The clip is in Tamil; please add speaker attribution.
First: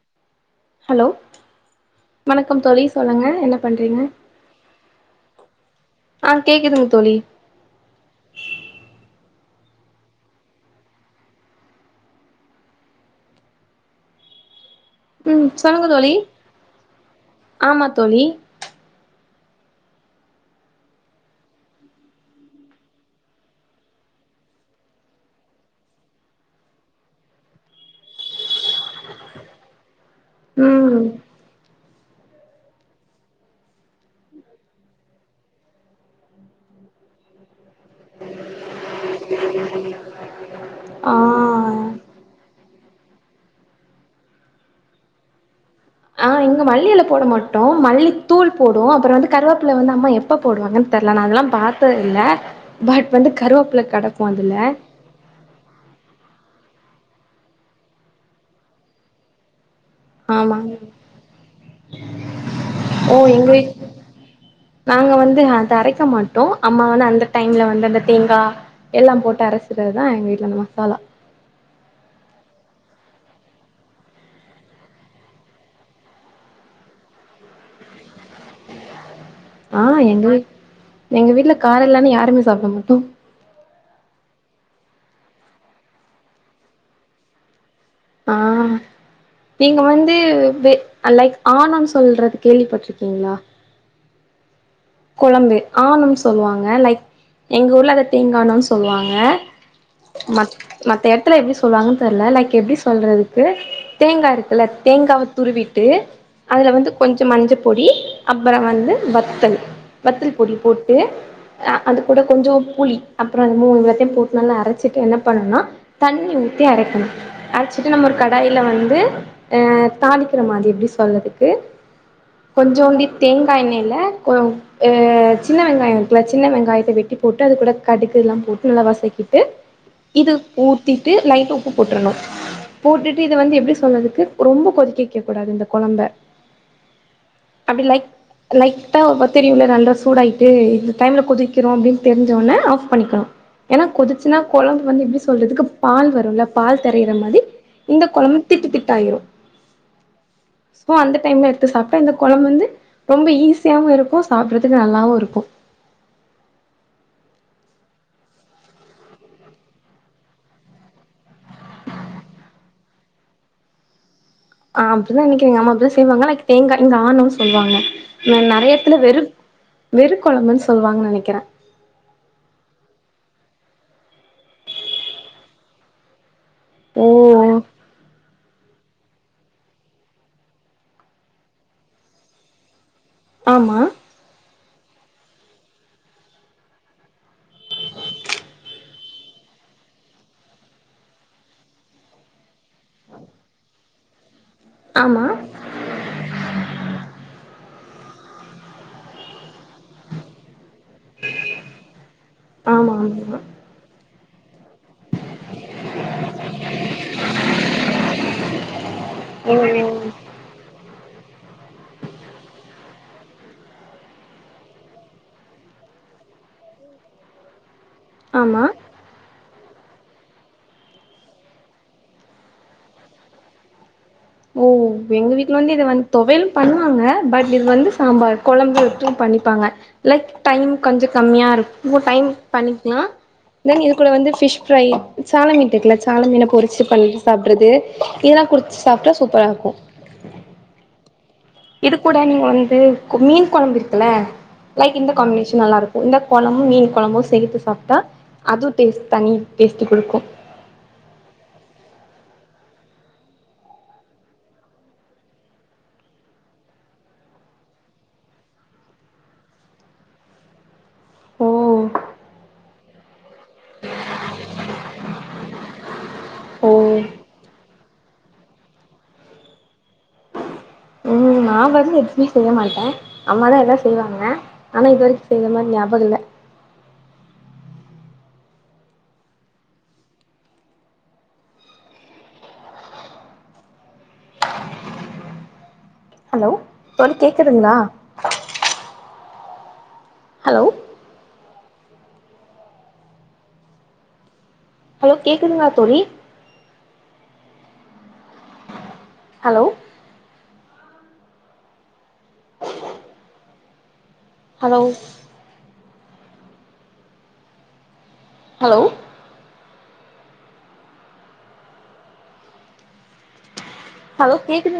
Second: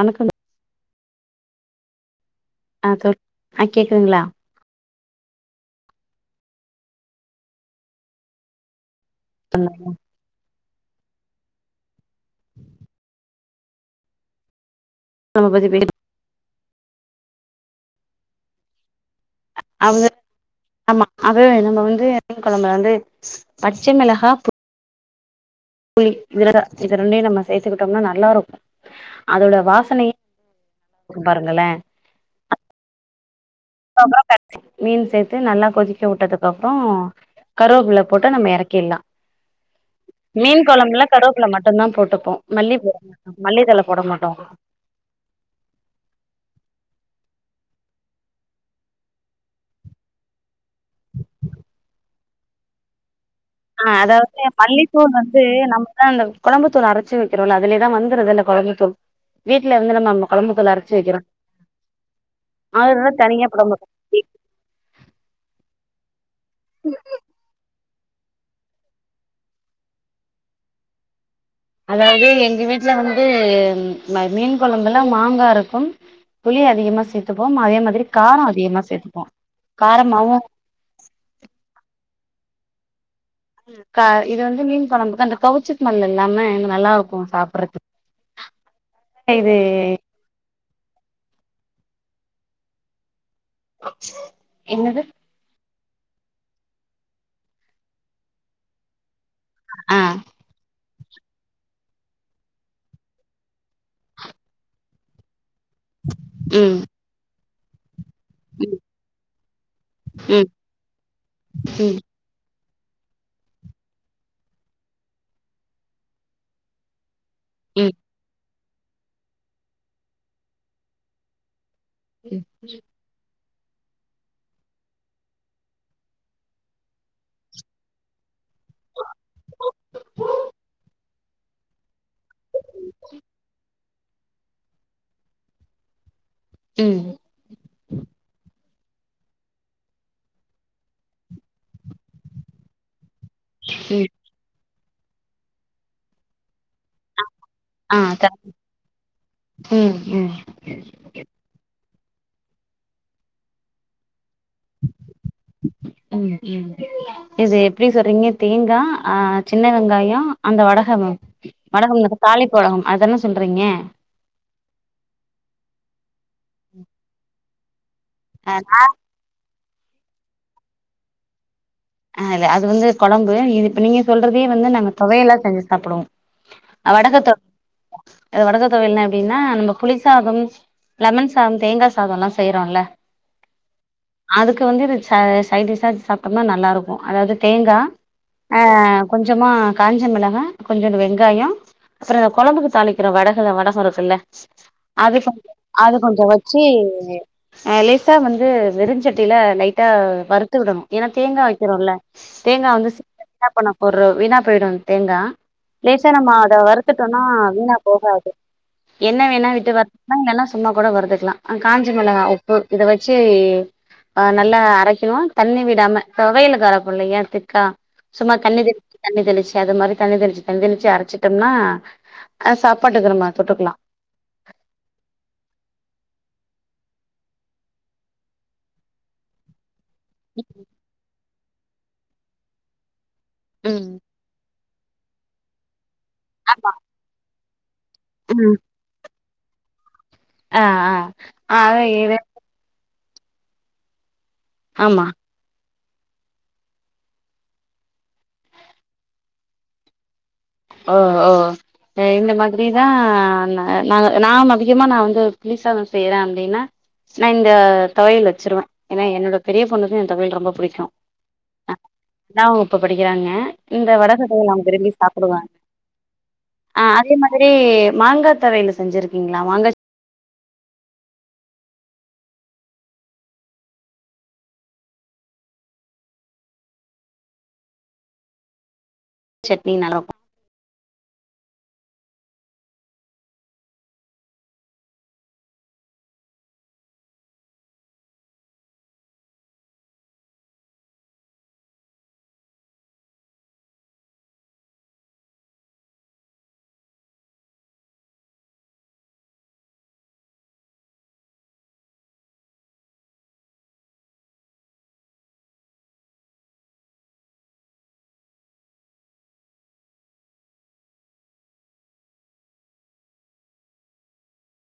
Speaker 1: வணக்கங்க
Speaker 2: ஹலோ வணக்கம் தோழி
Speaker 1: ஆ சொல்
Speaker 2: சொல்லுங்க என்ன
Speaker 1: ஆ
Speaker 2: பண்றீங்க
Speaker 1: கேக்குதுங்களா
Speaker 2: ஆ கேக்குதுங்க தோழி
Speaker 1: சலாமா
Speaker 2: ம்
Speaker 1: நம்ம பத்தி பே
Speaker 2: சொல்லுங்க தோழி ஆமா தோழி
Speaker 1: அவ்ங்க ஆமா அது நம்ம வந்து மீன் கொழம்ப வந்து பச்ச மிளஹா புளி, மிளகா இத ரெண்டையு நம்ம சேத்துகிட்டம்னா நல்லாருக்கு அதோட வாசனயே
Speaker 2: ம்
Speaker 1: [inaudible] பாருங்களே மீன் சேத்து நல்லா கொதிக்க உட்டதுக்கப்றோ கருவேப்பில்ல போட்டு நம்ம எறக்கீர்லா
Speaker 2: உஹ
Speaker 1: மீன் கொழம்புல கருவேப்பில மட்டுந்தா போட்டுப்போ மல்லி போட மாட்டோ மல்லி தழ போட மாட்டோ
Speaker 2: ஆ இங்க மல்லி எல போட மாட்டோ மல்லி தூள் போடுவோ அப்பறோ வந்து கருவேப்பில வந்து அம்மா எப் எப்ப போடுவாங்கன்னு தெரல நா அதெல்லா பாத்தது இல்ல பட் வந்து கருவ
Speaker 1: ஆ அதாவ மல்லி தூள் வந்து நம்ம தா அந்த கொழம்புத்தூள் அரைச்சு வெக்கிறோல்ல அதுலயேதா வந்துருது இல்ல கொழம்புத்தூள் வீட்டுல வந்து நம்ம கொழம்புத்தூள்
Speaker 2: ஆமாங்க
Speaker 1: அரைச்சு வெக்கிறோ அதுல என்ன
Speaker 2: ஓ
Speaker 1: தனியா
Speaker 2: எங்க வீட்
Speaker 1: போடம்பு
Speaker 2: நாங்க வந்து அத அரைக்க மாட்டோ அம்ம வந்து அந்த டைம்ல வந்து அந்த தேங்கா எல்லா போட்டு அரைசுறதுதா எங்க வீட்டுல அந்த மசாலா
Speaker 1: அதாவது எங்க வீட்டுல வந்து மீன் கொழம்புல மாங்கா இருக்கும் புளி அதிகமா சேர்த்துப்போம் அதே மாதிரி காரம் அதிகமா சேத்துப்போ
Speaker 2: ஆ எங்க
Speaker 1: காரமாவு
Speaker 2: எங்க வீட்டுல காரோ இல்லேனா யாருமே சாப்பிட மாட்டோ
Speaker 1: கா இது வந்து மீன் கொழம்பு தான அந்த கவுச்சி ஸ்மெல் இல்லாம நல்லா இருக்கு சாப்பிடடுறதுக்கு
Speaker 2: ஆ நீங்க வந் து வே லைக் ஆனோனு சொல்றது கேள்விப்பட்டிருக்கீங்களா
Speaker 1: என்னது
Speaker 2: கொழம்பு ஆணும்ன்னு சொல்லுவாங்க லைக் எங்க ஊர்ல அதை தேங்கானும்ன்னு சொல்லுவாங்க
Speaker 1: ஆ
Speaker 2: ம மத்த எடத்துல எப்படி சொல்லுவாங்கன்னு தெரியல லைக் எப்படி சொல்றதுக்கு தேங்கா இருக்குல்ல தேங்கா துருவிட்டு அதில
Speaker 1: ம்
Speaker 2: வந்து கொஞ்சு மஞ்ச பொடி அப்புறோ
Speaker 1: ம்
Speaker 2: வந்து வத்தல் வத்தல்
Speaker 1: ம்
Speaker 2: பொடி போட்டு ஆ அது
Speaker 1: ம்
Speaker 2: கூட கொஞ்சு புளி அப்புறோ மூணு வாட்டி போட்டு அரைச்சிட்டு என்ன பண்ணணும்னா தண்ணி ஊத்தி அரைக்கணு
Speaker 1: ம்
Speaker 2: அரைச்சுட்டு நம்ம ஒரு கடாயில வந்து அ தாளிக்கிற மாரி எப்படி சொல்றதுக்கு
Speaker 1: ம்
Speaker 2: கொஞ்சோண்டி தேங்காய் எண்ணெயில கோ ஆ சின்ன வெங்காயம் இருக்குல சின்ன வெங்காயத்த வெட்டி போட்டு அது கூட கடுக்கு எல்லா போட்டு நல்லா வசக்கிட்டு இது ஊத்திட்டு லைட்டா உப்பு போட்டுறணு போட்டுட்டு இத வந்து எப்படி சொன்னதுக்கு ரொம்ப கொதிக்க வைக்க கூடாது இந்த கொழம்ப
Speaker 1: உம்
Speaker 2: அப்படி லைட் லைட்டா வந்து [unintelligible] நல்ல சூடாயிட்டு இந்த டைம்ல கொதிக்கிறோ அப்படின்னு தெரிசவொடனே ஆஃப் பண்ணிக்கணு ஏன்னா
Speaker 1: ம்
Speaker 2: கொதிச்சுன்னா கொழம்பு வந்து எப்படி சொல்றதுக்கு பால் வருல்ல பால் தெரையிற மாரி
Speaker 1: ஆ
Speaker 2: இந்த
Speaker 1: த
Speaker 2: கொழம்பு திட்டு திட்டு ஆயிரு
Speaker 1: ம் ம்
Speaker 2: சோ அந்த டைம்ல இரு சாப்பிட்டா இந்த கொளம்பு வந்து ரொம்ப ஈஸியாகவு இருக்கு சாப்பிடறதுக்கு நல்லாவு இருக்கு
Speaker 1: உம் உம் இது எப்படி சொல்றீங்க தேங்கா ஆ சின்ன வெங்காயோ அந்த வடகமு வடகம் அந்த தாளிப்பு வடகம் அதுதான சொல்றீங்க
Speaker 2: ஆ அப்படிதா இன்னிக்கு எங்க அம்மா அப்படிதா செய்வாங்க லைக் தேங்கா இங்க ஆணும்ன்னு சொல்லுவாங்க ந
Speaker 1: ஆ
Speaker 2: நெறைய எடத்துல வெறு வெறு கொழம்புன்னு சொல்லுவாங்கன்னு நெனைக்கிறே
Speaker 1: ஆ இல்ல அது வந்து கொழம்பு இது இப்ப நீங்க சொல்றதே வந்து நாங்க தொவையலா செஞ்சி சாப்புடுவோ வடகத்தொவ
Speaker 2: ஓ
Speaker 1: வடகதொவையல்னா எப்டி எப்படின்னா நம்ம புளி சாதம் லமன் சாதம் தேங்கா சாதோல்ல செய்றோம்ல
Speaker 2: ஆமா
Speaker 1: அதுக்கு வந்து இத சை சைடிஷா வச்சு சாப்பிட்டம்னா நல்லா இருக்கு அதாவது தேங்கா ஆ கொஞ்சமா காஞ்ச மிளகா கொஞ்சோன்டு வெங்காயோ அப்புறோ கொழம்புக்கு தாளிக்கிற வடக வடகோ இருக்குல்ல அது
Speaker 2: ஆமா
Speaker 1: கொ அது கொஞ்சு வச்சி அ லேசா வந்து வெருஞ்சட்டில லைட்டா வறுத்து விடணு ஏனா வைக்கிரோல தேங்கா வந்து
Speaker 2: ஆமா
Speaker 1: சீ வீணா போன பொருள் வீணா போய்டு தேங்கா லேசா நம்ம அத வறுத்துட்டோனா வீணா போகாது என்ன வேணா விட்டு
Speaker 2: ஆமா
Speaker 1: வறுத் இல்லனா சு சும்மா கூட வருதுக்லா அ காஞ்ச மெளகா உப்பு இத வச்சி ஆ நல்லா அரைக்கிணு தண்ணி விடாம தொவையலுக்கு அரப்போல்லயா திக்கா சும்மா தண்ணி
Speaker 2: ஆமா
Speaker 1: தெளி தண்ணி தெளிச்சு அது மாரி தண்ணி தெளிச்சு தண்ணி தெளிச்சு அரச்சிட்டம்னா சாப்பாட்டுக்கு நம்ம தொட்டுக்லா
Speaker 2: ஓ எங்க வீட்ல வந்து இது வந்து தொவையிலுமா பண்ணுவாங்க பட் இது வந்து சாம்பார் குழம்பு பண்ணிப்பாங்க லைக் டைம் கொஞ்ச கம்மியாருக் ஒரு டைம் பண்ணிக்லா தென்
Speaker 1: ம்
Speaker 2: இது கூட வந்து ஃபிஷ் ஃப்ரை சால மீன் இருக்குல சாலமீன
Speaker 1: ஆமா
Speaker 2: பொறிச்சு பண்ணி சாப்ட்றது இதல்லா
Speaker 1: ம்
Speaker 2: குடிச்சு சாப்ட்டா சு ப்பரா இருக்கூ
Speaker 1: ஆ ஆ
Speaker 2: இது கூட நீங்க வந்து மீன் கொழம்பு இருக்குல்ல லைக்
Speaker 1: ஆமா
Speaker 2: இந்த காம்பினேஷன் நல்லா இருக் இந்த கொழம்பும் மீன் கொழம்பு சேத்து சாப்ட்டா அது டேஸ்ட் தனி டேஸ்டி குடுக்கூ
Speaker 1: ஓ ஓ அ இந்த மாதிரிதா நா நாங்க நான் அதிகமா நா வந்து புளிசாதோ செய்ற அப்டின்னா நா இந்த தொவயல் வச்சிருவ ஏன்னா என்னோட பெரிய பொண்ணுக்கு என் தொவையல் ரொம்ப புடிக்கூ
Speaker 2: ஓ
Speaker 1: த்தாம் வகுப்பு படிக்கிறாங்க இந்த வடக தொவயல் அவுங்க விரும்பி சாப்டா புடுவாங்க அ
Speaker 2: ஓ
Speaker 1: அதே மாதிரி மாங்கா தொவயல் செஞ்சிறிகிங்ளா மாங்க
Speaker 2: ம் நா வந்து எதுமே செய்ய மாட்ட அம்மாதா எல்லா செய்வாங்க ஆனா இதுவரைக்கு செய்தமாரி ஞாயபகம் இல்ல
Speaker 1: சட்னி நல்லாக்கூ
Speaker 2: ஹலோ தோழி கேக்குதுங்ளா ஹலோ ஹலோ கேக்குதுங்ளா தோழி ஹலோ ஹலோ ஹலோ ஹலோ கேக்குதுங்